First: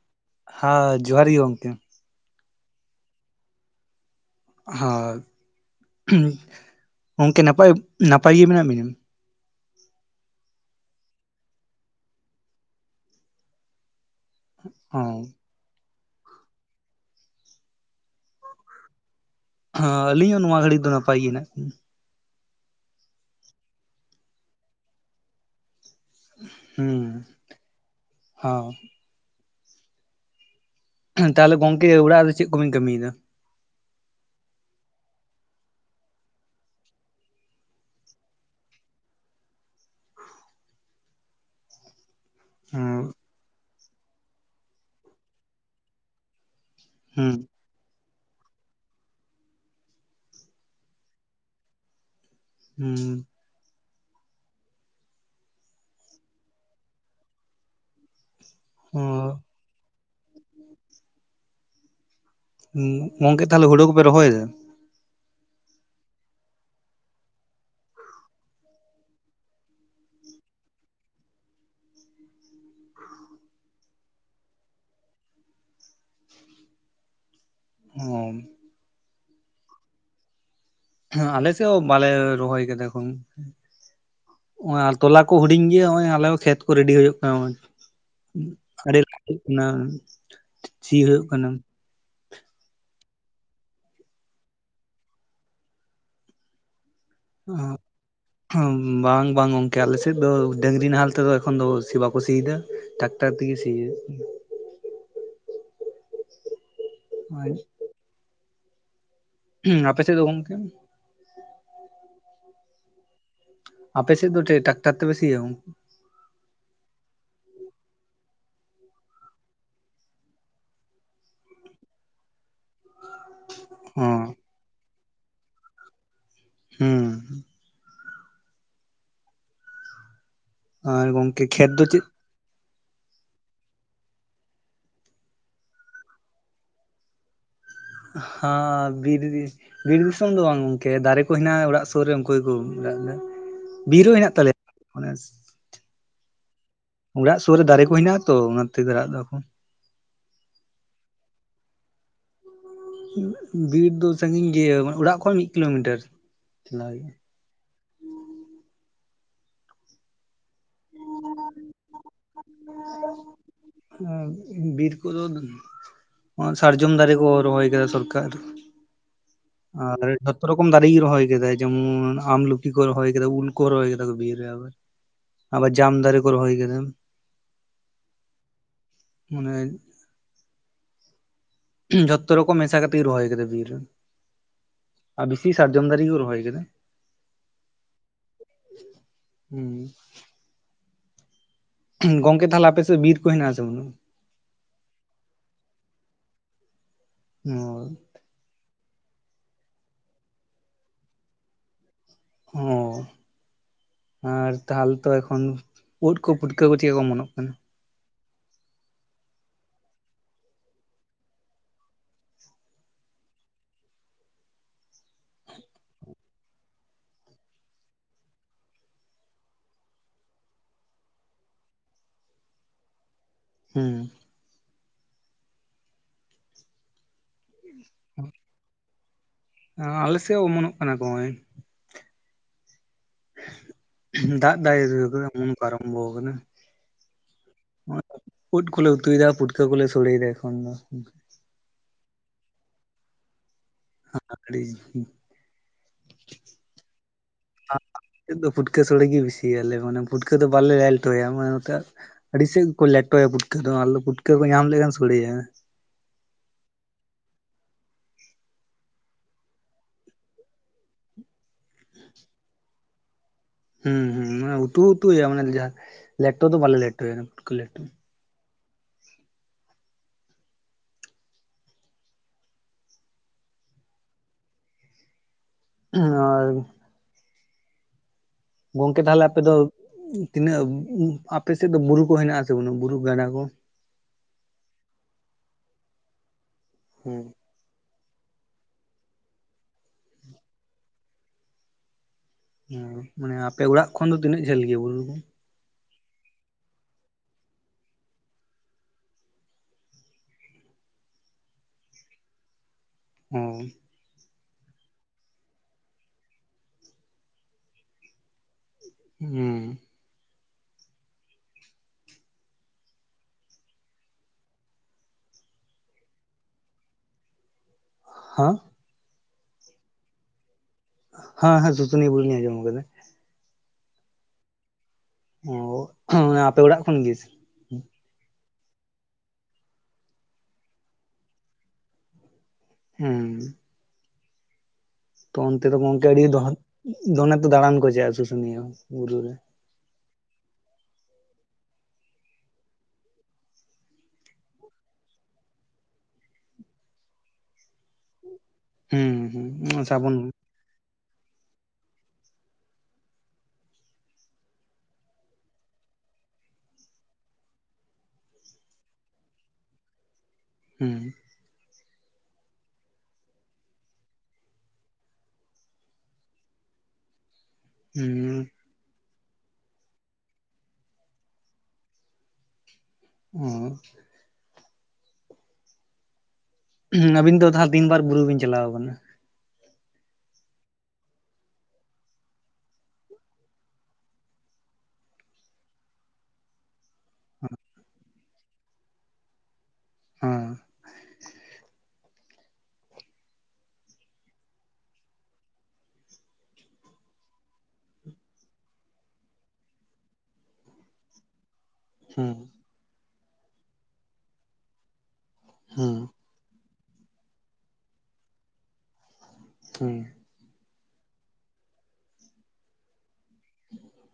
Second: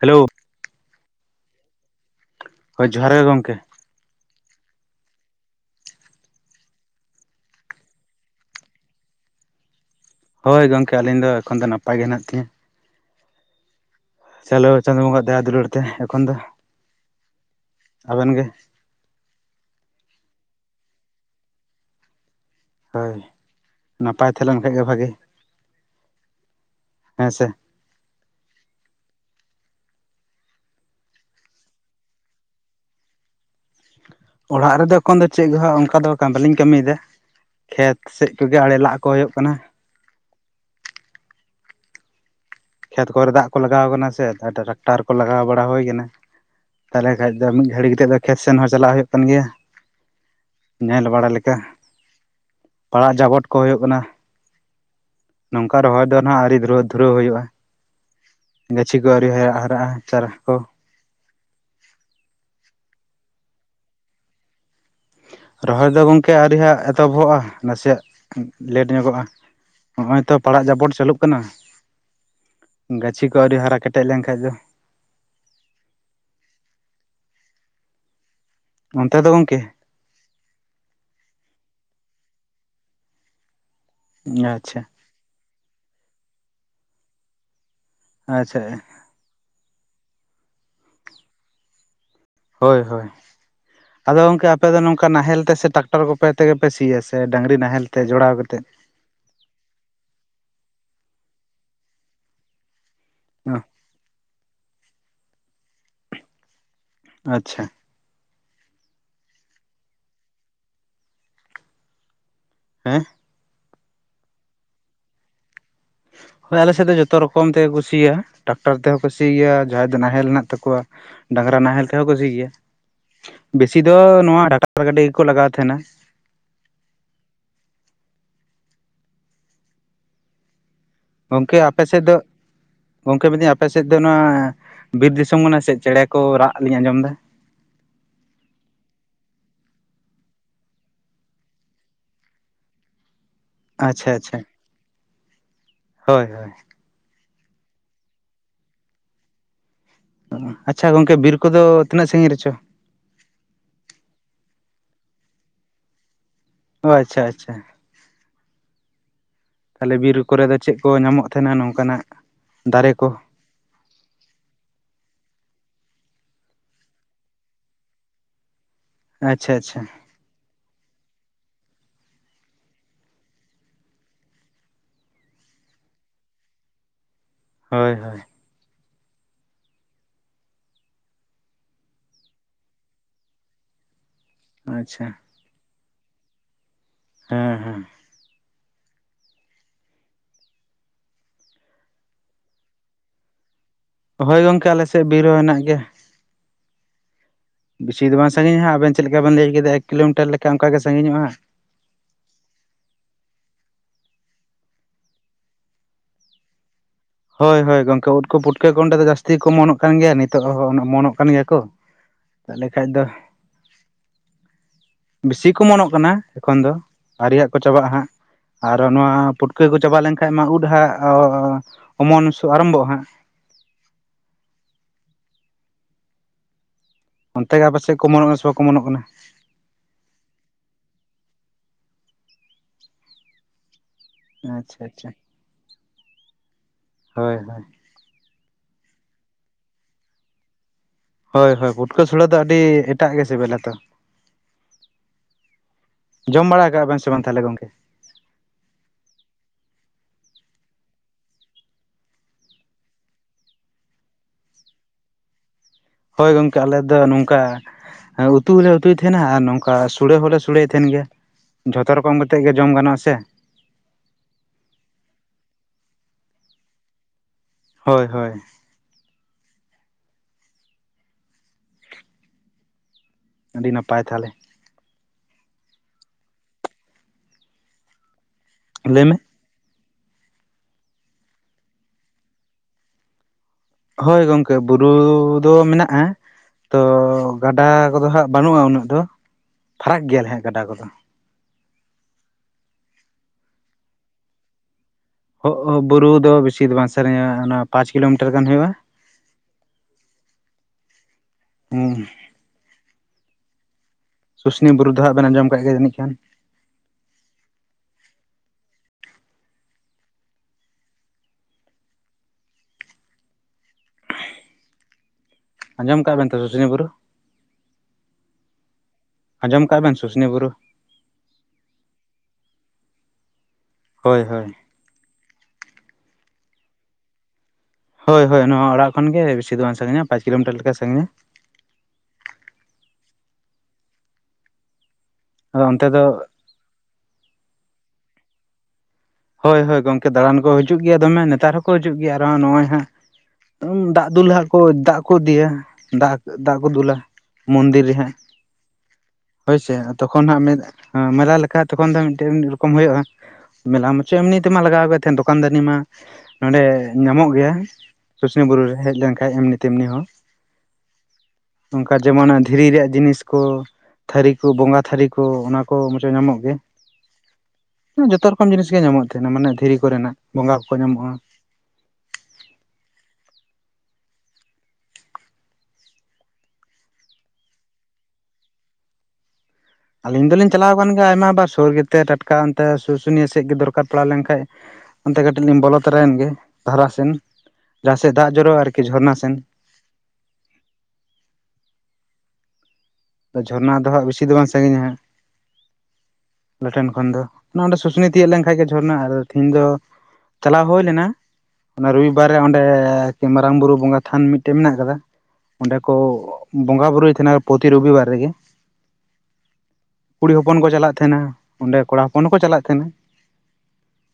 Hello. ᱦᱟᱸ ᱡᱚᱦᱟᱨ ᱜᱮ ᱜᱚᱢᱠᱮ᱾ ᱦᱳᱭ ᱡᱚᱦᱟᱨ ᱜᱮ ᱜᱚᱢᱠᱮ᱾ ᱦᱟᱸ ᱜᱚᱝᱠᱮ ᱱᱟᱯᱟᱭ ᱱᱟᱯᱟᱭ ᱜᱮ ᱢᱮᱱᱟᱜ ᱵᱤᱱᱟᱹ? ᱦᱳᱭ ᱜᱚᱢᱠᱮ ᱟᱹᱞᱤᱧ ᱫᱚ ᱮᱠᱷᱚᱱ ᱫᱚ ᱱᱟᱯᱟᱭ ᱜᱮ ᱦᱮᱱᱟᱜ ᱛᱤᱧᱟᱹ᱾ ᱪᱚᱞᱚ ᱪᱟᱸᱫᱳ ᱦᱚᱸ ᱵᱚᱸᱜᱟᱣᱟᱜ ᱫᱟᱭᱟ ᱫᱩᱞᱟᱹᱲ ᱛᱮ ᱮᱠᱷᱚᱱ ᱫᱚ ᱟᱵᱮᱱ ᱜᱮ? ᱦᱟᱸ ᱟᱹᱞᱤᱧ ᱦᱚᱸ ᱱᱚᱣᱟ ᱜᱷᱟᱹᱲᱤᱡ ᱫᱚ ᱱᱟᱯᱟᱭ ᱜᱮ ᱦᱮᱸᱱᱟᱜ ᱞᱤᱧᱟ᱾ ᱦᱳᱭ [inaudible] ᱱᱟᱯᱟᱭ ᱛᱟᱦᱮᱸ ᱞᱮᱱᱠᱷᱟᱡ ᱜᱮ ᱵᱷᱟᱜᱮ᱾ ᱦᱩᱸ ᱥᱮ [inaudible] ᱦᱚᱸ᱾ ᱛᱟᱦᱚᱞᱮ ᱜᱚᱝᱠᱮ ᱚᱲᱟᱜ ᱨᱮ ᱫᱚ ᱪᱮᱫ ᱠᱚᱵᱤᱱ ᱠᱟᱹᱢᱤᱭᱮᱫᱟ? ᱚᱲᱟᱜ ᱨᱮᱫᱚ ᱮᱠᱷᱚᱱ ᱫᱚ ᱪᱮᱫ ᱜᱮ ᱦᱟᱸᱜ ᱚᱱᱠᱟ ᱫᱚ ᱦᱟᱸᱜᱠᱷᱟᱱ ᱵᱟᱹᱞᱤᱧ ᱠᱟᱹᱢᱤᱭᱮᱫᱟ᱾ ᱠᱷᱮᱛ ᱥᱮᱡ ᱠᱚᱜᱮ ᱟᱲᱮ ᱞᱟᱜ ᱠᱚ ᱦᱩᱭᱩᱜ ᱠᱟᱱᱟ᱾ ᱦᱚᱸ ᱠᱷᱮᱛ ᱠᱚᱨᱮ ᱫᱟᱜ ᱠᱚ ᱞᱟᱜᱟᱣ ᱟᱠᱟᱱᱟ ᱥᱮ ᱴᱨᱟᱠᱴᱟᱨ ᱠᱚ ᱞᱟᱜᱟᱣ ᱵᱟᱲᱟ ᱦᱩᱭ ᱠᱟᱱᱟ [inaudible] ᱛᱟᱦᱚᱞᱮ ᱦᱩᱸ ᱠᱷᱟᱡ ᱫᱚ ᱢᱤᱫ ᱜᱷᱟᱹᱲᱤ ᱛᱮᱫᱚ ᱠᱷᱮᱛ ᱥᱮᱱ ᱦᱚᱸ ᱪᱟᱞᱟᱜ ᱦᱩᱭᱩᱜ ᱠᱟᱱ ᱜᱮᱭᱟ [inaudible] ᱧᱮᱞ ᱵᱟᱲᱟ ᱞᱮᱠᱟ᱾ [inaudible] ᱯᱟᱲᱟᱜ ᱡᱟᱵᱚᱛ ᱠᱚ ᱦᱩᱭᱩᱜ ᱠᱟᱱᱟ [inaudible] ᱱᱚᱝᱠᱟ ᱨᱚᱦᱚᱭ ᱫᱚ ᱱᱟᱜ ᱟᱹᱣᱨᱤ ᱫᱷᱩᱨᱟᱹᱣ ᱦᱩᱭᱩᱜ-ᱟ᱾ ᱜᱟᱹᱪᱷᱤ ᱠᱚ ᱟᱹᱣᱨᱤ ᱦᱩᱸ ᱦᱟᱨᱟᱜ-ᱟ ᱪᱟᱨᱟ ᱠᱚ᱾ ᱦᱩᱸ ᱜᱚᱢᱠᱮ ᱛᱟᱦᱚᱞᱮ ᱦᱩᱲᱩ ᱠᱚᱯᱮ ᱨᱚᱦᱚᱭ ᱫᱟ? ᱨᱚᱦᱚᱭ ᱫᱚ ᱜᱚᱢᱠᱮ ᱟᱹᱣᱨᱤ ᱦᱟᱸᱜ ᱮᱛᱚᱦᱚᱵᱚᱜ-ᱟ ᱱᱟᱥᱮᱭᱟᱜ ᱞᱮᱴ ᱧᱚᱜᱚᱜ-ᱟ᱾ ᱱᱚᱜ-ᱚᱭ ᱛᱚ ᱯᱟᱲᱟᱜ ᱡᱟᱵᱚᱴ ᱪᱟᱹᱞᱩᱜ ᱠᱟᱱᱟ [inaudible] ᱜᱟᱹᱪᱷᱤ ᱠᱚ ᱟᱹᱣᱨᱤ ᱦᱟᱨᱟ ᱠᱮᱴᱮᱡ ᱞᱮᱱᱠᱷᱟᱡ ᱫᱚ᱾ [unintelligible] ᱚᱱᱛᱮ ᱫᱚ ᱜᱚᱢᱠᱮ? ᱦᱚᱸ ᱟᱞᱮ ᱥᱮᱫ ᱦᱚᱸ ᱵᱟᱞᱮ ᱨᱚᱦᱚᱭ ᱠᱟᱫᱟ ᱮᱠᱷᱚᱱ [inaudible] ᱟᱪᱪᱷᱟ ᱱᱚᱜ-ᱚᱭ ᱛᱚᱞᱟ ᱠᱚ ᱦᱩᱰᱤᱧ ᱜᱮᱭᱟ ᱱᱚᱜ-ᱚᱭ ᱟᱞᱮ ᱦᱚᱸ ᱠᱷᱮᱛ ᱠᱚ ᱨᱮᱰᱤ ᱦᱩᱭᱩᱜ ᱠᱟᱱᱟ ᱦᱚᱜ-ᱚᱭ ᱟᱪᱪᱷᱟ [inaudible] ᱟᱹᱰᱤ ᱚᱱᱟ [inaudible] ᱪᱷᱤ ᱦᱩᱭᱩᱜ ᱠᱟᱱᱟ᱾ ᱦᱳᱭ ᱦᱳᱭ [inaudible] ᱟᱫᱚ ᱜᱚᱢᱠᱮ ᱟᱯᱮᱫᱚ ᱱᱚᱝᱠᱟ ᱱᱟᱦᱮᱞ ᱛᱮᱸᱥᱮ ᱴᱟᱠᱴᱚᱨ ᱠᱚᱯᱮ ᱛᱮᱜᱮ ᱯᱮ ᱥᱤᱭᱟ ᱥᱮ ᱰᱟᱹᱝᱨᱤ ᱱᱟᱦᱮᱞ ᱛᱮ ᱡᱚᱲᱟᱣ ᱠᱟᱛᱮᱫ᱾ ᱵᱟᱝ ᱵᱟᱝ ᱜᱚᱢᱠᱮ ᱟᱞᱮᱥᱮᱫ ᱫᱚ ᱰᱟᱹᱝᱨᱤ ᱱᱟᱦᱮᱞ ᱛᱮᱫᱚ ᱮᱠᱷᱚᱱ ᱫᱚ ᱥᱤ ᱵᱟᱠᱚ ᱥᱤᱭᱮᱫᱟ᱾ ᱴᱨᱟᱠᱴᱟᱨ ᱛᱮᱜᱮ ᱥᱤᱭᱳ᱾ ᱦᱩᱭᱩᱜ-ᱟ᱾ ᱟᱪᱪᱷᱟ᱾ ᱦᱩᱸ ᱟᱯᱮᱥᱮᱫ ᱫᱚ ᱜᱚᱝᱠᱮ ᱦᱮᱸ ᱟᱯᱮᱥᱮᱫ ᱫᱚ ᱪᱮᱫ ᱴᱟᱠᱴᱟᱨ ᱛᱮᱯᱮ ᱥᱤᱭᱟ ᱜᱚᱝ ᱦᱳᱭ ᱟᱞᱮᱥᱮᱫ ᱫᱚ ᱡᱚᱛᱚ ᱨᱚᱠᱚᱢ ᱛᱮᱜᱮ ᱠᱚ ᱥᱤᱭᱟ ᱴᱟᱠᱴᱟᱨ ᱛᱮᱦᱚ ᱠᱚ ᱥᱤᱭᱟ ᱡᱟᱦᱟᱸᱭ ᱫᱚ ᱱᱟᱦᱮᱞ ᱦᱮᱱᱟᱜ ᱛᱟᱠᱚᱣᱟ᱾ ᱰᱟᱝᱨᱟ ᱱᱟᱦᱮᱞ ᱛᱮᱦᱚᱸ ᱠᱚ ᱥᱤ ᱜᱮᱭᱟ [inaudible] ᱵᱮᱥᱤ ᱫᱚ ᱦᱚᱸ ᱱᱚᱣᱟ ᱴᱨᱟᱠᱴᱟᱨ ᱜᱟᱹᱰᱤ ᱜᱮᱠᱚ ᱞᱟᱜᱟᱣ ᱛᱟᱦᱮᱱᱟ᱾ ᱦᱩᱸ ᱟᱨ ᱜᱚᱝᱠᱮ ᱜᱚᱢᱠᱮ ᱠᱷᱮᱛ ᱟᱯᱮ ᱪᱮᱫ ᱥᱮᱫ ᱫᱚ? [inaudible] ᱜᱚᱝᱠᱮ ᱢᱮᱱᱫᱟᱹᱧ ᱟᱯᱮ ᱥᱮᱫ ᱫᱚ ᱱᱚᱣᱟ ᱵᱤᱨ ᱫᱤᱥᱚᱢ ᱠᱟᱱᱟ ᱥᱮ ᱪᱮᱬᱮ ᱠᱚ ᱨᱟᱜ ᱞᱤᱧ ᱟᱸᱡᱚᱢ ᱮᱫᱟ? ᱦᱚᱸ ᱵᱤᱨ ᱫᱤ ᱵᱤᱨ ᱫᱤᱥᱚᱢ ᱫᱚ ᱵᱟᱝ ᱜᱚᱢᱠᱮ ᱫᱟᱨᱮ ᱠᱚ ᱦᱮᱱᱟᱜ-ᱟ ᱚᱲᱟᱜ ᱥᱩᱨ ᱨᱮ ᱩᱱᱠᱩ ᱜᱮᱠᱚ ᱨᱟᱜ ᱮᱫᱟ᱾ ᱵᱤᱨᱳ ᱦᱮᱱᱟᱜ ᱛᱟᱞᱮᱭᱟ [inaudible] ᱚᱱᱮ ᱦᱳᱭᱻᱦᱳᱭᱻ ᱚᱲᱟᱜ ᱥᱩᱨ ᱨᱮ ᱫᱟᱨᱮ ᱠᱚ ᱦᱮᱱᱟᱜᱼᱟ ᱛᱚ ᱚᱱᱟ ᱜᱮ ᱨᱟᱜ ᱫᱟᱠᱚ᱾ ᱟᱪᱪᱷᱟ ᱜᱚᱝᱠᱮ ᱵᱤᱨ ᱠᱚᱫᱚ ᱛᱤᱱᱟᱹᱜ ᱥᱟᱺᱜᱤᱧ ᱨᱮᱪᱚ? ᱵᱤᱨ ᱫᱚ ᱥᱟᱺᱜᱤᱧ ᱜᱮᱭᱟ ᱚᱲᱟᱜ ᱠᱷᱚᱱᱟᱜ ᱢᱤᱫ ᱠᱤᱞᱳᱢᱤᱴᱟᱨ᱾ ᱚᱻ ᱪᱟᱞᱟᱜ ᱦᱩᱭᱩᱜᱼᱟ ᱟᱪᱪᱷᱟ ᱟᱪᱪᱷᱟ ᱛᱟᱦᱚᱞᱮ ᱵᱤᱨ ᱠᱚᱨᱮ ᱫᱚ ᱪᱮᱫ ᱠᱚ ᱧᱟᱢᱚᱜ ᱛᱟᱦᱮᱱᱟ ᱱᱚᱝᱠᱟᱱᱟᱜ [inaudible] ᱫᱟᱨᱮ ᱠᱚ ᱵᱤᱨ ᱠᱚᱫᱚ [inaudible] ᱱᱚᱣᱟ ᱥᱟᱨᱡᱚᱢ ᱫᱟᱨᱮ ᱠᱚ ᱨᱚᱦᱚᱭ ᱟᱠᱟᱫᱟ ᱥᱚᱨᱠᱟᱨ ᱟᱪᱪᱷᱟ ᱟᱪᱪᱷᱟ ᱟᱨᱻ ᱡᱷᱚᱛᱚ ᱨᱚᱠᱚᱢ ᱫᱟᱨᱮ ᱜᱮ ᱨᱚᱦᱚᱭ ᱠᱮᱫᱟᱭ ᱡᱮᱢᱚᱱ ᱟᱢ ᱞᱚᱠᱤ ᱠᱚ ᱨᱚᱦᱚᱭ ᱠᱮᱫᱟᱭ ᱩᱞ ᱠᱚ ᱨᱚᱦᱚᱭ ᱠᱮᱫᱟ ᱠᱚ ᱵᱤᱨ ᱨᱮ ᱟᱵᱟᱨ ᱟᱵᱟᱨ ᱡᱟᱢ ᱫᱟᱨᱮ ᱠᱚ ᱨᱚᱦᱚᱭ ᱠᱟᱫᱟ᱾ ᱦᱳᱭᱻᱦᱳᱭᱻ ᱢᱟᱱᱮᱼᱼ ᱡᱷᱚᱛᱚ ᱨᱚᱠᱚᱢ ᱢᱮᱥᱟ ᱠᱟᱛᱮᱧ ᱨᱚᱦᱚᱭ ᱠᱟᱫᱟ ᱵᱤᱨ ᱨᱮ ᱾ ᱟᱪᱪᱷᱟ ᱾ ᱟᱨ ᱵᱮᱥᱤ ᱥᱟᱨᱡᱚᱢ ᱫᱟᱨᱤ ᱜᱤᱧ ᱨᱚᱦᱚᱭ ᱠᱟᱫᱟ ᱾ ᱦᱮᱸ ᱦᱮᱸ ᱾ ᱦᱩᱸ ᱾ ᱜᱚᱝᱠᱮ ᱛᱟᱦᱚᱞᱮ ᱟᱯᱮ ᱥᱮᱫ ᱵᱤᱨ ᱠᱚ ᱦᱮᱱᱟᱜ ᱟᱥᱮ ᱵᱟᱝ? ᱦᱳᱭ ᱜᱚᱝᱠᱮ ᱟᱞᱮᱥᱮᱫ ᱵᱤᱨ ᱦᱚᱸ ᱦᱮᱱᱟᱜ ᱜᱮᱭᱟ ᱾ ᱵᱮᱥᱤ ᱫᱚ ᱵᱟᱝ ᱥᱟᱺᱜᱤᱧᱚᱸᱜ-ᱟ, ᱟᱵᱮᱱ ᱪᱮᱫ ᱞᱮᱠᱟ ᱵᱮᱱ ᱞᱟᱹᱭ ᱠᱮᱫᱟ ᱮᱠ ᱠᱤᱞᱳᱢᱤᱴᱟᱨ ᱞᱮᱠᱟ ᱚᱱᱠᱟᱜᱮ ᱥᱟᱺᱤᱧᱚᱜᱼᱟ ᱾ ᱚᱸ ᱟᱨ ᱛᱟᱦᱚᱞᱮ ᱛᱚ ᱮᱠᱷᱚᱱ ᱩᱫ ᱠᱚ, ᱯᱩᱴᱠᱟᱹ ᱠᱚ, ᱪᱮᱫ ᱠᱟ ᱚᱢᱚᱱᱚᱜᱼᱟ? ᱦᱳᱭ ᱦᱳᱭ ᱜᱚᱝᱠᱮ ᱩᱫ ᱠᱚ ᱯᱩᱴᱠᱟᱹ ᱠᱚ ᱚᱸᱰᱮ ᱫᱚ ᱡᱟᱹᱥᱛᱤ ᱜᱮᱠᱚ ᱚᱢᱚᱱᱚᱜ ᱠᱟᱱ ᱜᱮᱭᱟ, ᱱᱤᱛᱚᱜ ᱦᱚᱸ ᱩᱱᱟᱹᱜ ᱚᱢᱚᱱᱚᱜ ᱠᱟᱱ ᱜᱮᱭᱟ ᱠᱚ ᱾ ᱛᱟᱦᱚᱞᱮ ᱠᱷᱟᱡ ᱫᱚᱼᱼ [inaudible] ᱵᱤᱥᱤ ᱠᱚ ᱚᱢᱚᱱᱚᱜ ᱠᱟᱱᱟ ᱮᱠᱷᱚᱱ ᱫᱚ ᱾ ᱟᱹᱣᱨᱤᱭᱟᱜ ᱠᱚ ᱪᱟᱵᱟᱜᱼᱟ ᱦᱟᱸᱜ, ᱟᱨ ᱱᱚᱣᱟ ᱯᱩᱴᱠᱟᱹ ᱠᱚ ᱪᱟᱵᱟ ᱞᱮᱱᱠᱷᱟᱡ ᱢᱟ ᱩᱫ ᱦᱟᱸᱜ ᱮᱼᱼ ᱚᱢᱚᱱ ᱠᱚ ᱟᱨᱟᱢᱵᱷᱚᱜᱼᱟ ᱦᱟᱸᱜ ᱾ ᱦᱩᱸ ᱾ ᱚᱱᱛᱮ ᱜᱮ ᱟᱯᱮ ᱥᱮᱫ ᱠᱚ ᱚᱢᱚᱱᱚᱜ ᱠᱟᱱᱟ ᱥᱮ ᱵᱟᱠᱚ ᱚᱢᱚᱱᱚᱜ ᱠᱟᱱᱟ? ᱟᱞᱮ ᱥᱮᱫ ᱚᱢᱚᱱᱚᱜ ᱠᱟᱱᱟ ᱠᱚ ᱾ ᱫᱟᱜ ᱫᱟᱭ ᱟᱪᱪᱷᱟ ᱟᱪᱪᱷᱟ ᱮᱢᱚᱱ ᱠᱟᱨᱚᱢ [unintelligible] ᱠᱟᱱᱟ ᱾ ᱦᱳᱭ ᱦᱳᱭ ᱾ ᱩᱫ ᱠᱚᱞᱮ ᱩᱛᱩᱭᱫᱟ, ᱯᱩᱴᱠᱟᱹ ᱠᱚᱞᱮ ᱥᱳᱲᱮᱭᱮᱫᱟ ᱮᱠᱷᱚᱱ ᱫᱚ ᱾ ᱦᱳᱭ ᱦᱳᱭ, ᱯᱩᱴᱠᱟᱹ ᱥᱳᱲᱮ ᱫᱚ ᱟᱹᱰᱤ ᱮᱴᱟᱜ ᱜᱮ ᱥᱤᱵᱤᱞᱟ ᱛᱚ ᱟᱹᱰᱤ ᱾ ᱡᱚᱢ ᱵᱟᱲᱟ ᱠᱟᱜ-ᱟ ᱵᱮᱱ ᱥᱮ ᱵᱟᱝ ᱛᱟᱦᱞᱮ ᱜᱚᱝᱠᱮ? ᱩᱫ ᱫᱚ ᱯᱩᱴᱠᱟᱹ ᱥᱚᱲᱮ ᱜᱮ ᱵᱮᱥᱤ ᱟᱞᱮ ᱢᱟ [unintelligible] ᱯᱩᱴᱠᱟᱹ ᱫᱚ ᱵᱟᱞᱮ ᱞᱮᱴᱚᱭᱟ ᱢᱟᱱᱮ ᱱᱚᱝᱠᱟ ᱾ ᱟᱹᱰᱤ ᱥᱮᱫ ᱜᱮᱠᱚ ᱞᱮᱴᱚᱭᱟ ᱯᱩᱴᱠᱟᱹ ᱫᱚ ᱟᱞᱮᱫᱚ ᱯᱩᱴᱠᱟᱹ ᱠᱚ ᱧᱟᱢ ᱞᱮᱠᱷᱟᱱ ᱥᱳᱲᱮᱭᱟᱞᱮ ᱾ ᱦᱳᱭ ᱜᱚᱢᱠᱮ ᱟᱞᱮ ᱫᱚ ᱱᱚᱝᱠᱟᱼᱼ ᱦᱮᱸ ᱩᱛᱩ ᱦᱚᱸᱞᱮ ᱩᱛᱩᱭᱮᱫ ᱛᱟᱸᱦᱮᱱᱟ ᱟᱨ ᱱᱚᱝᱠᱟ ᱥᱚᱲᱮ ᱦᱚᱸᱞᱮ ᱥᱚᱲᱮᱭᱮᱫ ᱛᱟᱸᱦᱮᱱ ᱜᱮᱭᱟ ᱾ ᱡᱷᱚᱛᱚ ᱨᱚᱠᱚᱢ ᱠᱟᱛᱮᱫ ᱜᱮ ᱡᱚᱢ ᱜᱟᱱᱚᱜᱼᱟ ᱥᱮ ᱾ ᱦᱩᱸ ᱦᱩᱸ ᱢᱮ ᱩᱛᱩ ᱩᱛᱩ ᱢᱟ ᱡᱟᱦᱟᱸ ᱞᱮᱴᱚ ᱫᱚ ᱵᱟᱞᱮ ᱞᱮᱴᱚᱭᱟ ᱞᱮᱴ [unintelligible] ᱦᱚᱭ ᱦᱚᱭ ᱾ ᱟᱹᱰᱤ ᱱᱟᱯᱟᱭ ᱛᱟᱦᱚᱞᱮ ᱾ ᱦᱩᱸ ᱟᱨ [unintelligible] ᱜᱚᱝᱠᱮ ᱞᱟᱹᱭ ᱢᱮ ᱛᱟᱦᱚᱞᱮ ᱟᱯᱮ ᱫᱚ ᱛᱤᱱᱟᱹᱜ ᱩᱸ ᱟᱯᱮᱥᱮᱫ ᱫᱚ ᱵᱩᱨᱩ ᱠᱚ ᱦᱮᱱᱟᱜ ᱟᱥᱮ ᱵᱟᱹᱱᱩᱜ ᱵᱩᱨᱩ ᱜᱟᱰᱟ ᱠᱚ? ᱦᱚᱭ ᱜᱚᱝᱠᱮ ᱵᱩᱨᱩ ᱫᱚ ᱢᱮᱱᱟᱜᱼᱟ ᱾ ᱦᱩᱸ ᱾ ᱜᱟᱰᱟ ᱠᱚᱫᱚ ᱦᱟᱸᱜ ᱵᱟᱹᱱᱩᱜᱼᱟ ᱩᱱᱟᱹᱜ ᱫᱚ, ᱯᱷᱟᱨᱟᱠ ᱜᱮᱭᱟᱞᱮ ᱦᱟᱸᱜ ᱜᱟᱰᱟ ᱠᱚᱫᱚ ᱾ ᱦᱩᱸ ᱢᱟᱱᱮ ᱟᱯᱮ ᱚᱲᱟᱜ ᱠᱷᱚᱱ ᱫᱚ ᱛᱤᱱᱟᱹᱜ ᱡᱷᱟᱹᱞ ᱜᱮᱭᱟ ᱵᱚᱞᱮ? ᱦᱚᱜᱼᱚ ᱵᱩᱨᱩ ᱫᱚ ᱵᱤᱥᱤ ᱫᱚ ᱵᱟᱝ ᱥᱟᱹᱜᱤᱧᱟ ᱾ ᱚᱱᱟ ᱯᱟᱸᱪ ᱠᱤᱞᱳᱢᱤᱴᱟᱨ ᱜᱟᱱ ᱦᱩᱭᱩᱜᱼᱟ ᱾ ᱦᱩᱸ ᱾ ᱦᱮᱸ ᱾ ᱥᱩᱥᱱᱤ ᱵᱩᱨᱩ ᱫᱚ ᱦᱟᱸᱜ ᱵᱮᱱ ᱟᱸᱚᱢ ᱟᱠᱟᱫ ᱜᱮᱭᱟ ᱡᱟᱹᱱᱤᱡ ᱠᱷᱟᱱ? ᱦᱩᱸ ᱾ ᱟᱸᱡᱚᱢ ᱟᱠᱟᱜ ᱵᱮᱱ ᱛᱚ ᱥᱩᱩᱱᱤ ᱵᱩᱨᱩ? ᱦᱮᱸᱜ? ᱟᱸᱡᱚᱢ ᱠᱟᱜᱼᱟ ᱵᱮᱱ ᱥᱩᱥᱱᱤ ᱵᱩᱨᱩ? ᱦᱮᱸ ᱦᱮᱸ ᱥᱩᱥᱱᱤ ᱵᱚᱞᱤ ᱟᱸᱡᱚᱢ ᱠᱟᱫᱟ᱾ ᱦᱳᱭ ᱦᱳᱭ ᱚ ᱦᱮᱸ ᱚᱱᱮ ᱟᱯᱮ ᱚᱲᱟᱜ ᱠᱷᱚᱱ ᱜᱤ? ᱦᱳᱭ ᱦᱳᱭ ᱱᱚᱣᱟ ᱚᱲᱟᱜ ᱠᱷᱚᱱᱜ ᱜᱮ ᱵᱤᱥᱤ ᱫᱚ ᱵᱟᱝ ᱥᱟᱺᱜᱤᱧᱟ ᱯᱟᱪ ᱠᱤᱞᱳᱢᱤᱴᱟᱨ ᱞᱮᱠᱟ ᱥᱟᱺᱜᱤᱧᱟ᱾ ᱦᱩᱸ ᱛᱚ ᱚᱱᱛᱮ ᱫᱚ ᱜᱚᱝᱠᱮ ᱟᱹᱰᱤ ᱫᱚᱦᱚᱸ ᱫᱚᱢᱮ ᱛᱚ ᱫᱟᱲᱟᱱ ᱠᱚ ᱪᱟᱜᱼᱟ ᱥᱩᱥᱱᱤ ᱦᱚᱸ ᱵᱩᱨᱩ ᱨᱮ᱾ ᱦᱳᱭ ᱦᱳᱭ ᱜᱚᱝᱠᱮ ᱫᱟᱲᱟᱱ ᱠᱚ ᱦᱤᱡᱩᱜ ᱜᱮᱭᱟ ᱫᱚᱢᱮ ᱱᱮᱛᱟᱨ ᱦᱚᱸᱠᱚ ᱦᱤᱡᱩᱜ ᱜᱮᱭᱟ ᱟᱨᱦᱚᱸ ᱱᱚᱜᱼᱚᱭ ᱦᱟᱸᱜ ᱩᱸ ᱫᱟᱜ ᱫᱩᱞ ᱦᱟᱸᱜ ᱠᱚ ᱫᱟᱜ ᱠᱚ ᱤᱫᱤᱭᱟ ᱫᱟᱜ ᱫᱟᱜ ᱠᱚ ᱫᱩᱞᱟ᱾ ᱢᱚᱱᱫᱤᱨ ᱨᱮ ᱦᱟᱸᱜ ᱦᱩᱸ ᱦᱳᱭᱥᱮ ᱦᱩᱸ ᱥᱟᱵᱚᱱ ᱛᱚᱠᱷᱚᱱ ᱦᱟᱸᱜ ᱢᱮ ᱦᱮᱸ ᱢᱮᱞᱟ ᱞᱮᱠᱟ ᱦᱟᱸᱜ ᱛᱚᱠᱷᱚᱱ ᱫᱚ ᱢᱤᱫᱴᱮᱱ ᱨᱚᱠᱚᱢ ᱦᱩᱭᱩᱜᱼᱟ ᱢᱮᱞᱟ ᱪᱮᱢᱱᱤ ᱛᱮᱢᱟ ᱞᱟᱜᱟᱣ ᱜᱮ ᱛᱟᱦᱮᱸᱱ ᱫᱚᱠᱟᱱ ᱫᱟᱱᱤ ᱢᱟ ᱱᱚᱸᱰᱮ ᱧᱟᱢᱚᱜ ᱜᱮᱭᱟ ᱥᱩᱥᱱᱤ ᱵᱩᱨᱩ ᱨᱮ ᱦᱮᱡ ᱞᱮᱱ ᱠᱷᱟᱱᱡ ᱮᱢᱱᱤ ᱛᱮᱢᱱᱤ ᱦᱚᱸ᱾ ᱦᱩᱸ ᱚᱝᱠᱟ ᱡᱮᱢᱚᱱᱟ ᱫᱷᱤᱨᱤ ᱨᱮᱭᱟᱜ ᱡᱤᱱᱤᱥ ᱠᱚ᱾ ᱛᱷᱟᱹᱨᱤ ᱠᱚ ᱵᱚᱸᱜᱟ ᱛᱷᱟᱹᱨᱤ ᱠᱚ ᱚᱱᱟ ᱠᱚ ᱢᱟᱪᱚ ᱧᱟᱢᱚᱜ ᱜᱮ᱾ [inaudible] ᱡᱚᱛᱚ ᱨᱚᱠᱚᱢ ᱦᱩᱸ ᱡᱤᱱᱤᱥ ᱜᱮ ᱧᱟᱢᱚᱜ ᱛᱟᱦᱮᱱᱟ ᱢᱟᱱᱮ ᱫᱷᱤᱨᱤ ᱠᱚᱨᱮᱱᱟᱜ ᱵᱚᱸᱜᱟ ᱠᱚᱠᱚ ᱧᱟᱢᱚᱜᱼᱟ᱾ ᱦᱩᱸ ᱦᱩᱸ ᱟᱵᱤᱱ ᱫᱚ ᱛᱟᱦᱟ ᱛᱤᱱ ᱵᱟᱨ ᱵᱩᱨᱩ ᱵᱤᱱ ᱪᱟᱞᱟᱣ ᱠᱟᱱᱟ? ᱟᱹᱞᱤᱧ ᱫᱚᱞᱤᱧ ᱪᱟᱞᱟᱣ ᱠᱟᱱ ᱜᱮᱭᱟ ᱟᱭᱢᱟ ᱵᱟᱨ ᱥᱩᱨ ᱜᱮᱛᱮ ᱴᱟᱴᱠᱟ ᱚᱱᱛᱮ ᱥᱩᱥᱩᱱᱤᱭᱟᱹ ᱥᱮᱜ ᱜᱮ ᱫᱚᱨᱠᱟᱨ ᱯᱟᱲᱟᱣ ᱞᱮᱱ ᱠᱷᱟᱡ ᱚᱱᱛᱮ ᱠᱟᱹᱴᱤᱡ ᱞᱤᱧ ᱵᱚᱞᱚ ᱛᱚᱨᱟᱭᱮᱱ ᱜᱮ ᱫᱷᱟᱨᱟ ᱥᱮᱱ ᱡᱟᱦᱟᱸ ᱥᱮᱜ ᱫᱟᱜ ᱡᱚᱨᱚ ᱟᱨᱠᱤ ᱡᱷᱚᱨᱱᱟ ᱥᱮᱱ ᱾ ᱦᱮᱸ ᱛᱚ ᱡᱷᱚᱨᱱᱟ ᱫᱚ ᱦᱟᱸᱜ ᱵᱮᱥᱤ ᱫᱚ ᱵᱟᱝ ᱥᱟᱺᱜᱤᱧᱟ ᱦᱟᱸᱜ ᱾ ᱟᱞᱮ ᱴᱷᱮᱱ ᱠᱷᱚᱱ ᱫᱚ ᱱᱚᱣᱟ ᱫᱚ ᱥᱩᱥᱱᱤ ᱛᱤᱭᱟᱹᱜ ᱞᱮᱱ ᱠᱷᱟᱡ ᱜᱮ ᱡᱷᱚᱨᱱᱟ ᱟᱨᱚ ᱛᱤᱦᱤᱧ ᱫᱚ ᱪᱟᱞᱟᱣ ᱦᱳᱭ ᱞᱮᱱᱟ ᱾ ᱚᱱᱟ ᱨᱚᱵᱤᱵᱟᱨ ᱦᱮᱸ ᱨᱮ ᱚᱸᱰᱮ ᱢᱟᱨᱟᱝ ᱵᱩᱨᱩ ᱵᱚᱸᱜᱟ ᱛᱷᱟᱱ ᱢᱤᱫᱴᱮᱡ ᱢᱮᱱᱟᱜ ᱟᱠᱟᱫᱟ ᱚᱸᱰᱮ ᱠᱚ ᱦᱮᱸ ᱵᱚᱸᱜᱟ ᱵᱩᱨᱩᱭ ᱛᱷᱮᱱᱟ ᱯᱚᱛᱤ ᱨᱚᱵᱤᱵᱟᱨ ᱨᱮᱜᱮ ᱾ ᱦᱩᱸ᱾ ᱠᱩᱲᱤ ᱦᱚᱯᱚᱱ ᱠᱚ ᱪᱟᱞᱟᱜ ᱛᱷᱮᱱᱟ ᱚᱸᱰᱮ ᱠᱚᱲᱟ ᱦᱚᱯᱚᱱ ᱦᱚᱸᱠᱚ ᱪᱟᱞᱟᱜ ᱛᱷᱮᱱᱟ ᱾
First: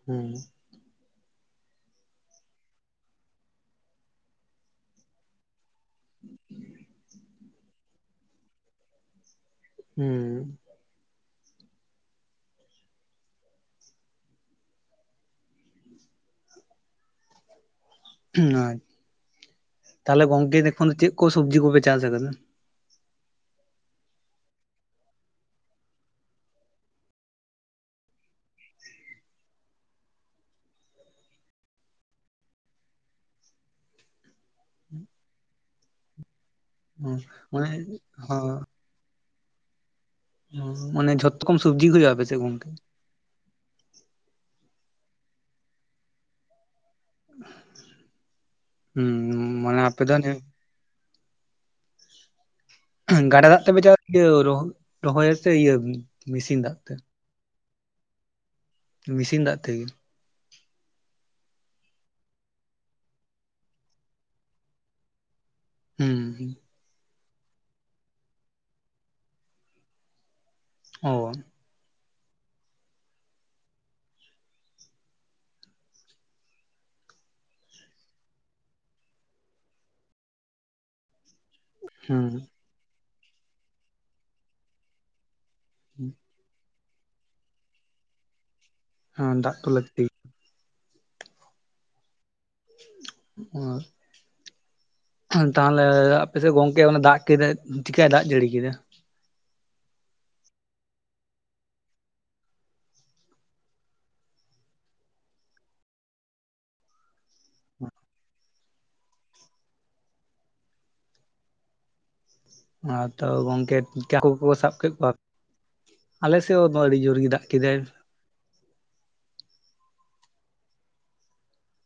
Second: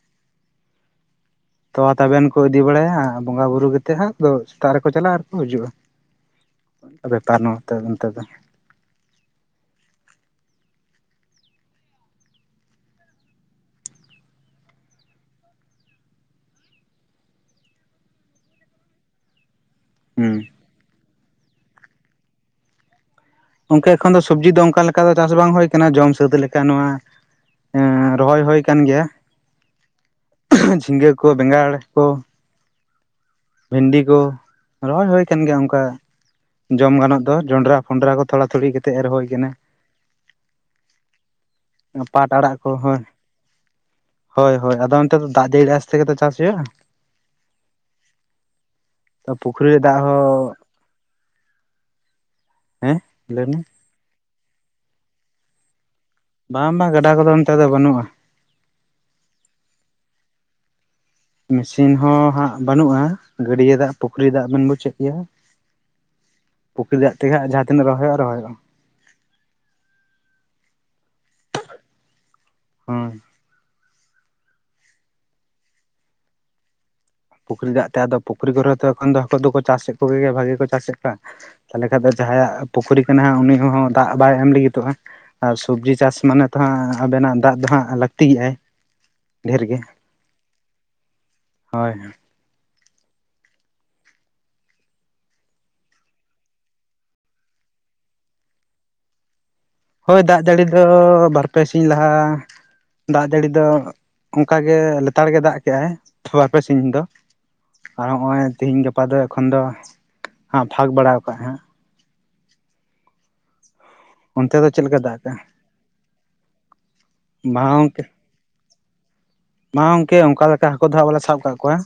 ᱦᱩᱸ ᱛᱚᱣᱟ ᱛᱟᱵᱮᱱ ᱠᱚ ᱤᱫᱤ ᱵᱟᱲᱟᱭᱟ ᱵᱚᱸᱜᱟ ᱵᱩᱨᱩ ᱠᱮᱛᱮᱜ ᱦᱟᱸᱜ ᱟᱫᱚ ᱥᱮᱛᱟᱜ ᱨᱮᱠᱚ ᱪᱟᱞᱟᱜᱼᱟ ᱟᱨᱠᱚ ᱦᱟᱹᱡᱩᱜᱼᱟ ᱾ ᱵᱮᱯᱟᱨ ᱱᱚᱛᱮ ᱚᱱᱛᱮ ᱫᱚ ᱾ ᱦᱩᱸ ᱾ [inaudible] ᱛᱟᱞᱦᱮ ᱦᱩᱸ ᱜᱚᱝᱠᱮ ᱮᱠᱷᱚᱱ ᱪᱮᱜ ᱠᱚ ᱥᱚᱵᱽᱡᱤ ᱠᱚᱯᱮ ᱪᱟᱥ ᱟᱠᱟᱫᱟ? ᱜᱚᱝᱠᱮ ᱮᱠᱷᱚᱱ ᱫᱚ ᱥᱚᱵᱽᱡᱤ ᱫᱚ ᱚᱝᱠᱟ ᱞᱮᱠᱟ ᱫᱚ ᱪᱟᱥ ᱵᱟᱝ ᱦᱩᱭ ᱠᱟᱱᱟ ᱡᱚᱢ ᱥᱟᱹᱛ ᱞᱮᱠᱟ ᱱᱚᱣᱟ ᱮᱸ ᱨᱚᱦᱚᱭ ᱦᱩᱭ ᱠᱟᱱ ᱜᱮᱭᱟ ᱡᱷᱤᱸᱜᱟᱹ ᱠᱚ ᱵᱮᱸᱜᱟᱲ ᱠᱚ ᱾ ᱵᱷᱤᱱᱰᱤ ᱠᱚ ᱨᱚᱦᱚᱭ ᱦᱩᱭ ᱠᱟᱱ ᱜᱮᱭᱟ ᱚᱝᱠᱟ ᱡᱚᱢ ᱜᱟᱱᱚᱜ ᱫᱚ ᱢᱟᱱᱮ ᱡᱚᱸᱰᱨᱟ ᱯᱷᱚᱸᱰᱨᱟ ᱠᱚ ᱦᱚᱸ ᱛᱷᱚᱲᱟ ᱛᱷᱩᱲᱤ ᱠᱮᱛᱮᱜ ᱮᱨ ᱦᱚᱭ ᱠᱟᱱᱟ ᱾ ᱢᱟᱱ ᱡᱷᱚᱛᱚ ᱠᱚᱢ ᱥᱚᱵᱽᱡᱤ ᱜᱮ ᱦᱩᱭᱩᱜᱼᱟ ᱟᱯᱮ ᱯᱟᱴ ᱥᱮᱜ ᱜᱚᱝᱠᱮ? ᱦᱚᱭ ᱦᱚᱭ ᱟᱫᱚ ᱚᱱᱛᱮ ᱫᱚ ᱫᱟᱜ ᱡᱟᱹᱲᱤ ᱟᱥᱛᱮ ᱜᱮᱛᱚ ᱪᱟᱥ ᱦᱩᱭᱩᱜᱼᱟ ᱾ ᱦᱩᱸ ᱯᱩᱠᱷᱨᱤ ᱨᱮ ᱢᱟᱱᱮ ᱫᱟᱜ ᱟᱯᱮ ᱫᱚ ᱟᱱᱮ ᱦᱚᱸ ᱦᱮᱸ ᱞᱟᱹᱭ ᱜᱟᱰᱟ ᱢᱮ ᱫᱟᱜ ᱛᱮᱯᱮ ᱪᱟᱜ ᱤᱭᱟᱹ ᱨᱚᱦᱚ ᱨᱚᱦᱚᱭᱟ ᱥᱮ ᱤᱭᱟᱹ ᱢᱮᱥᱤᱱ ᱵᱟᱝ ᱫᱟᱜ ᱵᱟᱝ ᱛᱮ? ᱜᱟᱰᱟ ᱠᱚᱫᱚ ᱚᱱᱛᱮ ᱫᱚ ᱵᱟᱹᱱᱩᱜᱼᱟ ᱾ ᱢᱮᱥᱤᱱ ᱫᱟᱜ ᱛᱮᱜᱮ? ᱢᱮᱥᱤᱱ ᱦᱚᱸ ᱦᱟᱸᱜ ᱵᱟᱹᱱᱩᱜᱼᱟ, ᱜᱟᱹᱰᱭᱟᱹ ᱫᱟᱜ ᱯᱩᱠᱷᱨᱤ ᱫᱟᱜ ᱵᱮᱱ ᱵᱩᱡᱷᱮᱜ ᱜᱮᱭᱟ᱾ ᱦᱩᱸ ᱯᱩᱠᱷᱨᱤ ᱫᱟᱜ ᱛᱮᱜᱮ ᱦᱟᱸᱜ ᱡᱟᱦᱟᱸ ᱛᱤᱱᱟᱹᱜ ᱨᱚᱦᱚᱭ ᱦᱩᱭᱩᱜᱼᱟ᱾ ᱚ᱾ ᱦᱳᱭ᱾ ᱯᱩᱠᱷᱨᱤ ᱫᱟᱜ ᱛᱮ ᱟᱫᱚ ᱯᱩᱠᱷᱨᱤ ᱠᱚᱨᱮ ᱦᱚᱸᱛᱚ ᱮᱠᱷᱚᱱ ᱫᱚ ᱦᱟᱹᱠᱩ ᱫᱚᱠᱚ ᱪᱟᱥᱮᱫ ᱠᱚᱜᱮ ᱜᱮᱭᱟ ᱵᱷᱟᱜᱮ ᱠᱚ ᱪᱟᱥᱮᱫ ᱠᱚᱣᱟ᱾ ᱛᱟᱞᱦᱮ ᱠᱷᱟᱡ ᱫᱚ ᱦᱩᱸ ᱡᱟᱦᱟᱸᱭᱟᱜ ᱯᱩᱠᱷᱨᱤ ᱠᱟᱱᱟ ᱦᱟᱸᱜ ᱩᱱᱤ ᱦᱚᱸ ᱫᱟᱜ ᱵᱟᱭ ᱮᱢ ᱞᱟᱹᱜᱤᱫᱚᱜᱼᱟ ᱟᱨ ᱥᱚᱵᱡᱤ ᱪᱟᱥ ᱢᱟᱱᱮ ᱛᱚ ᱦᱟᱸᱜ ᱟᱵᱮᱱᱟᱜ ᱫᱟᱜ ᱫᱚ ᱦᱟᱸᱜ ᱞᱟᱹᱠᱛᱤ ᱜᱮᱟᱭᱟᱭ ᱦᱮᱸ ᱫᱟᱜ ᱰᱷᱮᱨ ᱛᱚ ᱜᱮ, ᱞᱟᱹᱠᱛᱤ ᱜᱮᱭᱟ᱾ ᱦᱳᱭ᱾ ᱦᱳᱭ᱾ ᱛᱟᱦᱞᱮ ᱟᱯᱮ ᱥᱮᱫ ᱜᱚᱝᱠᱮ ᱚᱱᱟ ᱫᱟᱜ ᱠᱮᱫᱟᱭ ᱪᱤᱠᱟᱭ ᱫᱟᱜ ᱡᱟᱹᱲᱤ ᱠᱮᱫᱟ? ᱦᱳᱭ ᱫᱟᱜ ᱡᱟᱹᱲᱤ ᱫᱚ ᱵᱟᱨ ᱯᱮ ᱥᱤᱧ ᱞᱟᱦᱟ ᱫᱟᱜ ᱡᱟᱹᱲᱤ ᱫᱚ ᱚᱝᱠᱟ ᱜᱮ ᱞᱮᱛᱟᱲ ᱜᱮ ᱫᱟᱜ ᱠᱮᱜ-ᱟᱭ ᱵᱟᱨᱯᱮ ᱥᱤᱧ ᱫᱚ, ᱟᱨ ᱦᱚᱸᱜᱼᱚᱭ ᱛᱤᱦᱤᱧ ᱜᱟᱯᱟ ᱫᱚ ᱮᱠᱷᱚᱱ ᱫᱚ ᱦᱟᱸᱜ ᱯᱷᱟᱸᱠ ᱵᱟᱲᱟᱣ ᱠᱟᱜ-ᱟᱭ ᱦᱟᱸᱜ᱾ ᱱᱚᱣᱟ ᱛᱚ ᱜᱚᱝᱠᱮ ᱦᱟᱹᱠᱩ ᱠᱚᱠᱚ ᱚᱱᱛᱮ ᱫᱚ ᱥᱟᱵ ᱪᱮᱫ ᱠᱮᱫ ᱞᱮᱠᱟ ᱠᱚᱣᱟ, ᱫᱟᱜ ᱠᱟᱜᱼᱟ ᱟᱞᱮ ᱥᱮᱫ ᱦᱚᱸ ᱫᱚ ᱟᱹᱰᱤ ᱡᱳᱨ ᱜᱮ ᱫᱟᱜ ᱢᱟ ᱠᱮᱫᱟᱭ᱾ ᱵᱟ ᱜᱚᱝᱠᱮ ᱚᱱᱠᱟ ᱞᱮᱠᱟ ᱦᱟᱹᱠᱩ ᱫᱚ ᱦᱟᱸᱜ ᱵᱟᱞᱮ ᱥᱟᱵ ᱠᱟᱜ ᱠᱚᱣᱟ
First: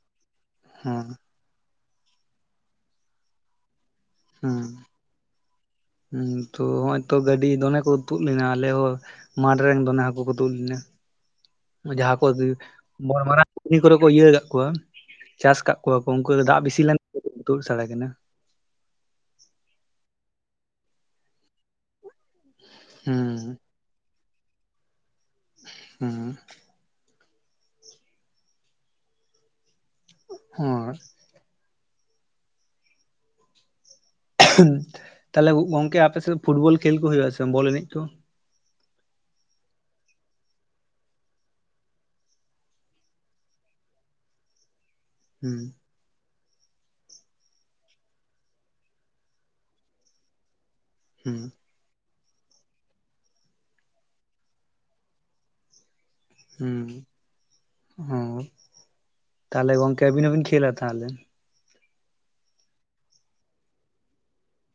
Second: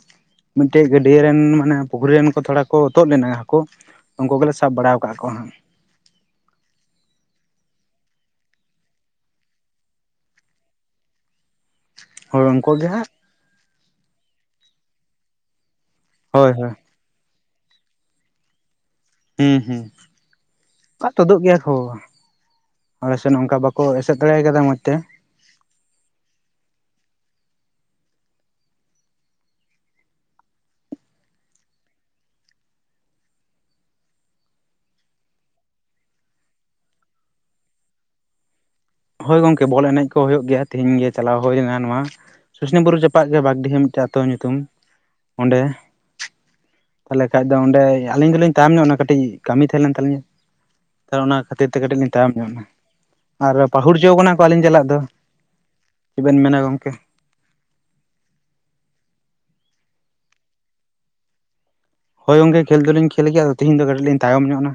ᱢᱤᱫᱴᱤᱡ ᱦᱮᱸ ᱜᱟᱹᱰᱤᱭᱟᱹ ᱨᱮᱱ ᱢᱟᱱᱮ ᱯᱩᱠᱷᱨᱤ ᱨᱮᱱ ᱠᱚ ᱛᱷᱚᱲᱟ ᱠᱚ ᱛᱩᱫ ᱞᱮᱱᱟ ᱦᱟᱹᱠᱩ ᱩᱱᱠᱩ ᱜᱮᱞᱮ ᱦᱮᱸ ᱥᱟᱵ ᱵᱟᱲᱟᱣ ᱠᱟᱜ ᱠᱚᱣᱟ ᱦᱟᱸᱜ᱾ ᱦᱩᱸ ᱛᱚ ᱦᱚᱸᱜ-ᱚᱭ ᱛᱚ ᱜᱟᱹᱰᱤ ᱫᱚᱢᱮ ᱠᱚ ᱛᱩᱫ ᱞᱮᱱᱟ ᱟᱞᱮ ᱦᱚᱸ ᱢᱟᱴᱷ ᱨᱮᱱ ᱫᱚᱢᱮ ᱦᱟᱹᱠᱩ ᱠᱚ ᱛᱩᱫ ᱞᱮᱱᱟ᱾ ᱡᱟᱦᱟᱸ ᱠᱚ ᱦᱳᱭ ᱩᱱᱠᱩ ᱜᱮ ᱦᱟᱸᱜ ᱢᱟᱨᱟᱝ [inaudible] ᱠᱚᱨᱮ ᱠᱚ ᱤᱭᱟᱹ ᱠᱟᱜ ᱠᱚᱣᱟ, ᱪᱟᱥ ᱠᱟᱜ ᱠᱚᱣᱟ ᱠᱚ ᱩᱱᱠᱩ ᱫᱚ ᱦᱳᱭ ᱫᱟᱜ ᱦᱳᱭ ᱵᱮᱥᱤ ᱞᱮᱱ [inaudible] ᱛᱩᱫ ᱥᱟᱲ ᱠᱟᱱᱟ᱾ ᱦᱩᱸ ᱦᱩᱸ, [inaudible] ᱛᱩᱫᱩᱜ ᱜᱮᱭᱟ ᱠᱚ, ᱟᱞᱮ ᱥᱮᱱ ᱦᱩᱸ ᱚᱱᱠᱟ ᱵᱟᱠ ᱠᱚ ᱮᱥᱮᱫ ᱫᱟᱲᱮ ᱟᱠᱟᱫᱟ ᱢᱚᱡᱽ ᱛᱮ, ᱦᱩᱸ᱾ ᱦᱳᱭ᱾ ᱛᱟᱞᱦᱮ ᱜᱚᱝᱠᱮ ᱟᱯᱮ ᱥᱮᱫ ᱯᱷᱩᱴᱵᱚᱞ ᱠᱷᱮᱞ ᱠᱚ ᱦᱩᱭᱩᱜ-ᱟ ᱥᱮ ᱵᱟᱝ ᱵᱚᱞ ᱮᱱᱮᱡ ᱠᱚ? ᱦᱳᱭ ᱜᱚᱝᱠᱮ ᱵᱚᱞ ᱮᱱᱮᱡ ᱠᱚ ᱦᱩᱭᱩᱜ ᱜᱮᱭᱟ, ᱛᱤᱦᱤᱧ ᱜᱮ ᱪᱟᱞᱟᱣ ᱦᱩᱭ ᱞᱮᱱᱟ ᱱᱚᱣᱟ ᱥᱩᱥᱱᱤ ᱵᱩᱨᱩ ᱪᱟᱯᱟᱜᱫ ᱜᱮ ᱵᱟᱜᱽᱰᱤᱦᱟᱹ ᱢᱤᱫᱴᱮᱡ ᱟᱹᱛᱩ ᱧᱩᱛᱩᱢ ᱦᱩᱸ ᱚᱸᱰᱮ᱾ ᱛᱟᱞᱦᱮ ᱠᱷᱟᱡ ᱫᱚ ᱚᱸᱰᱮ ᱟᱹᱞᱤᱧ ᱫᱚᱞᱤᱧ ᱛᱟᱭᱚᱢ ᱧᱚᱜ ᱚᱱᱟ ᱠᱟᱹᱴᱤᱡ ᱠᱟᱹᱢᱤ ᱛᱟᱦᱮᱸ ᱞᱮᱱ ᱛᱟᱹᱞᱤᱧᱟ, ᱛᱟᱞᱦᱮ ᱚᱱᱟ ᱦᱩᱸ ᱠᱷᱟᱹᱛᱤᱨ ᱛᱮ ᱠᱟᱹᱴᱤᱡ ᱞᱤᱧ ᱛᱟᱭᱚᱢ ᱧᱚᱜ ᱮᱱᱟ᱾ ᱟᱨ ᱯᱟᱹᱦᱩᱲ ᱦᱚᱪᱚ ᱟᱠᱟᱱᱟ ᱠᱚ ᱟᱹᱞᱤᱧ ᱪᱟᱞᱟᱜ ᱫᱚ᱾ ᱪᱮᱫ ᱵᱮᱱ ᱢᱮᱱᱟ ᱦᱩᱸ, ᱜᱚᱝᱠᱮ ᱦᱳᱭ, ᱛᱟᱦᱚᱞᱮ ᱜᱚᱝᱠᱮ ᱟᱹᱵᱤᱱ ᱦᱚᱸᱵᱤᱱ ᱠᱷᱮᱞᱟ ᱛᱟᱦᱚᱞᱮ? ᱦᱳᱭ ᱜᱚᱝᱠᱮ ᱠᱷᱮᱞ ᱫᱚᱞᱤᱧ ᱠᱷᱮᱞ ᱜᱮᱭᱟ ᱟᱫᱚ ᱛᱤᱦᱤᱧ ᱫᱚ ᱠᱟᱹᱴᱤᱡ ᱞᱤᱧ ᱛᱟᱭᱚᱢ ᱧᱚᱜ ᱮᱱᱟ᱾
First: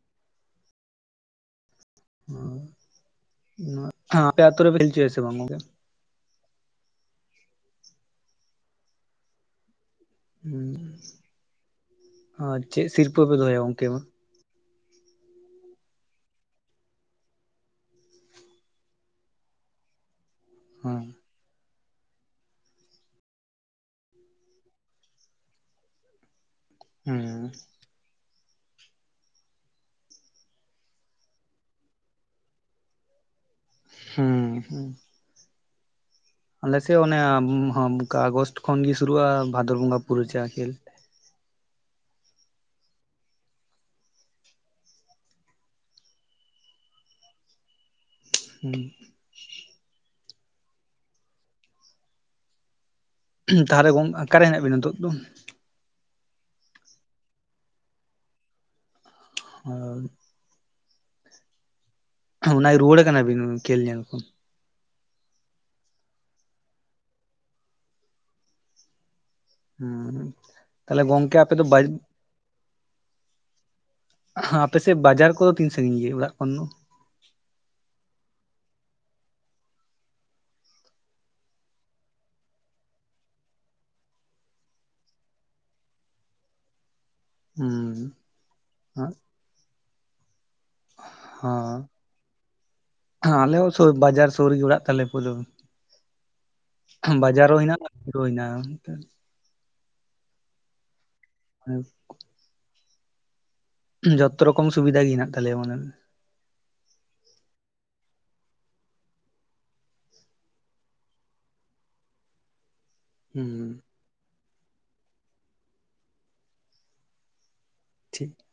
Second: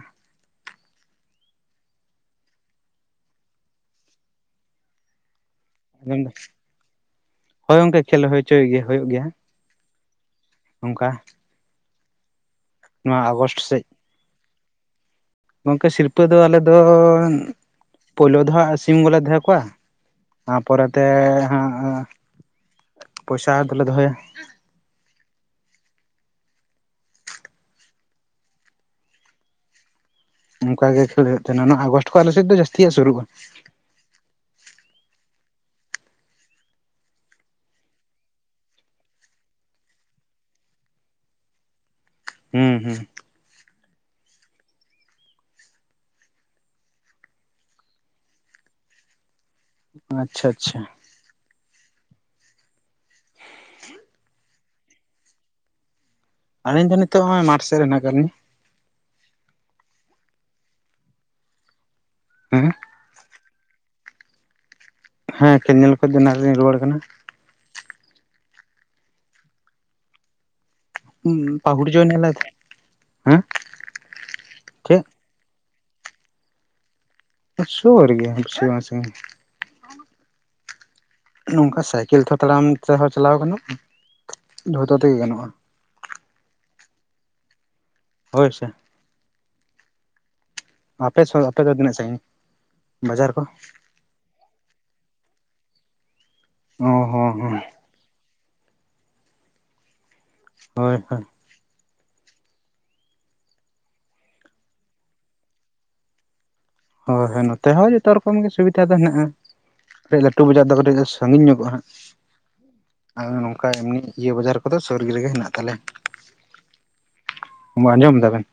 ᱚ ᱱᱚᱣᱟ ᱟᱯᱮ ᱟᱹᱛᱩ ᱨᱮᱯᱮ ᱠᱷᱮᱞ ᱪᱚ ᱥᱮ ᱵᱟᱝ ᱜᱚᱝᱠᱮ? ᱟᱸᱡᱚᱢ ᱫᱟᱢ, ᱦᱳᱭ ᱜᱚᱝᱠᱮ ᱠᱷᱮᱞ ᱦᱚᱪᱚᱭ ᱦᱳᱭᱳᱜ ᱜᱮᱭᱟ᱾ ᱦᱩᱸ, ᱚᱱᱠᱟ ᱦᱚᱸ ᱪᱮᱫ ᱱᱚᱣᱟ ᱥᱤᱨᱯᱟᱹ ᱯᱮ ᱟᱜᱚᱥᱴ ᱫᱚᱦᱚᱭᱟ ᱥᱮᱫ᱾ ᱜᱚᱝᱠᱮ ᱢᱟ? ᱜᱚᱝᱠᱮ ᱥᱤᱨᱯᱟᱹ ᱫᱚ ᱟᱞᱮ ᱫᱚ ᱯᱳᱭᱞᱳ ᱫᱚ ᱦᱟᱸᱜ ᱥᱤᱢ ᱜᱮᱞᱮ ᱫᱚᱦᱚ ᱠᱚᱣᱟ, ᱟᱨ ᱯᱚᱨᱮ ᱛᱮ ᱦᱮᱸ ᱦᱟᱸᱜ ᱯᱚᱭᱥᱟ ᱫᱚᱞᱮ ᱫᱚᱦᱚᱭᱟ᱾ ᱦᱩᱸ᱾ ᱚᱱᱠᱟ ᱜᱮ ᱠᱷᱮᱞ ᱦᱳᱭᱳᱜ ᱛᱟᱦᱮᱱᱟ ᱚᱱᱟ ᱟᱜᱚᱥᱴ ᱠᱷᱚᱡ ᱟᱞᱮ ᱥᱮᱫ ᱫᱚ ᱡᱟᱹᱥᱛᱤ ᱦᱟᱸᱜ ᱥᱩᱨᱩᱜ-ᱟ᱾ ᱦᱩᱸ ᱦᱩᱸ᱾ ᱟᱞᱮ ᱥᱮᱫ ᱚᱱᱟ ᱦᱚᱢ ᱠᱟ ᱟᱜᱚᱥᱴ ᱠᱷᱚᱱ ᱜᱮ ᱥᱩᱨᱩᱜᱼᱟ ᱵᱷᱟᱫᱚᱨ ᱵᱚᱸᱜᱟ ᱯᱩᱨᱟᱹ ᱪᱟᱜ-ᱟ ᱠᱷᱮᱞ᱾ ᱦᱩᱸ ᱦᱩᱸ᱾ ᱦᱩᱸ᱾ ᱟᱪᱪᱷᱟ ᱟᱪᱪᱷᱟ᱾ ᱦᱩᱸᱧ ᱛᱟᱦᱚᱞᱮ ᱜᱚᱝ ᱚᱠᱟᱨᱮ ᱦᱮᱱᱟᱜ ᱵᱤᱱᱟ ᱦᱤᱛᱳᱜ ᱫᱚ? ᱟᱹᱞᱤᱧ ᱫᱚ ᱱᱤᱛᱚᱜ ᱦᱚᱜ-ᱚᱭ ᱢᱟᱴᱥᱮᱫ ᱨᱮ ᱦᱮᱱᱟᱜ ᱟᱠᱟᱫ ᱞᱤᱧᱟ᱾ ᱦᱳᱭ ᱾ ᱚᱱᱟ‌ ᱦᱮᱸ ᱜᱮ ᱨᱩᱣᱟᱹᱲ ᱠᱟᱱᱟ ᱵᱤᱱ ᱠᱷᱮᱞ ᱧᱮᱞ ᱠᱷᱚᱱ ᱦᱮᱸ ᱠᱷᱮᱹᱞ ᱧᱮᱞ ᱠᱷᱚᱡ ᱫᱚ ᱮᱱᱟᱝ ᱨᱮ ᱞᱤᱧ ᱨᱩᱣᱟᱹᱲ ᱠᱟᱱᱟ᱾ ᱦᱩᱸᱻ ᱛᱟᱦᱚᱞᱮ ᱜᱚᱝᱠᱮ ᱟᱯᱮ ᱫᱚ ᱯᱟᱹᱦᱩᱲ ᱵᱟᱡᱟ ᱡᱚᱭᱮᱱ ᱮᱱᱟᱞᱮ ᱦᱮᱸ ᱦᱟᱸ ᱟᱯᱮ ᱪᱮᱫ ᱥᱮᱫ ᱵᱟᱡᱟᱨ ᱠᱚᱫᱚ ᱛᱤᱱ ᱥᱟᱺᱜᱤᱧ ᱜᱮᱭᱟ ᱚᱲᱟᱜ ᱠᱷᱚᱱ ᱫᱚ? ᱥᱩᱨ ᱜᱮᱭᱟ ᱵᱮᱥᱤ ᱵᱟᱝ ᱥᱟᱺᱜᱤᱧᱟ᱾ ᱱᱚᱝᱠᱟ ᱥᱟᱭᱠᱮᱞ ᱛᱮᱦᱚᱸ ᱛᱟᱲᱟᱢ ᱛᱮᱦᱚᱸ ᱪᱟᱞᱟᱣ ᱜᱟᱱᱚᱜ-ᱟ, ᱡᱚᱛᱚ ᱛᱮᱜᱮ ᱜᱟᱱᱚᱜ-ᱟ᱾ ᱦᱩᱸᱻ᱾ ᱦᱳᱭ ᱥᱮ᱾ ᱟᱸᱜᱼᱼ [unintelligible] ᱟᱯᱮ [unintelligible] ᱟᱯᱮ ᱫᱚ ᱦᱚᱸ ᱛᱤᱱᱟᱹᱜ ᱥᱟᱺᱜᱤᱧ ᱵᱟᱡᱟᱨ ᱠᱚ? ᱟᱞᱮ ᱦᱚᱸ ᱥᱩᱨ ᱵᱟᱡᱟᱨ ᱥᱩᱨ ᱨᱮᱜᱮ ᱚᱲᱟᱜ ᱛᱟᱞᱮ ᱯᱩᱨᱟᱹ, ᱵᱟᱡᱟᱨ ᱦᱚᱸ ᱦᱮᱱᱟᱜ-ᱟ ᱟᱛᱩ ᱦᱚᱸ ᱦᱮᱱᱟᱜ-ᱟ᱾ [unintelligible] ᱦᱚᱭ ᱦᱚᱭ᱾ [unintelligible] ᱡᱚᱛᱚ ᱨᱚᱠᱚᱢ ᱥᱩᱵᱤᱫᱟ ᱜᱮ ᱦᱮᱱᱟᱜ ᱛᱟᱞᱮᱭᱟ ᱢᱟᱱᱮ᱾ ᱦᱚᱭ ᱦᱚᱭ ᱱᱚᱛᱮ ᱦᱚᱸ ᱡᱚᱛᱚ ᱨᱚᱠᱚᱢ ᱜᱮ ᱥᱩᱵᱤᱫᱟ ᱫᱚ ᱦᱮᱱᱟᱜ-ᱟ᱾ ᱠᱟᱹᱴᱤᱡ ᱞᱟᱹᱴᱩ ᱵᱟᱡᱟᱨ ᱫᱚ ᱠᱟᱹᱴᱤᱡ ᱫᱚ ᱥᱟᱺᱜᱤᱧ ᱧᱚᱜᱚᱜ-ᱟ ᱦᱟᱸᱜ᱾ ᱟᱨ ᱦᱩᱸ ᱱᱚᱝᱠᱟ ᱮᱢᱱᱤ ᱤᱭᱟᱹ ᱵᱟᱡᱟᱨ ᱠᱚᱫᱚ ᱥᱩᱨ ᱨᱮᱜᱮ ᱦᱮᱱᱟᱜ ᱛᱟᱞᱮᱭᱟ᱾ ᱟᱸᱡᱚᱢ ᱴᱷᱤᱠ ᱫᱟᱵᱮᱱ᱾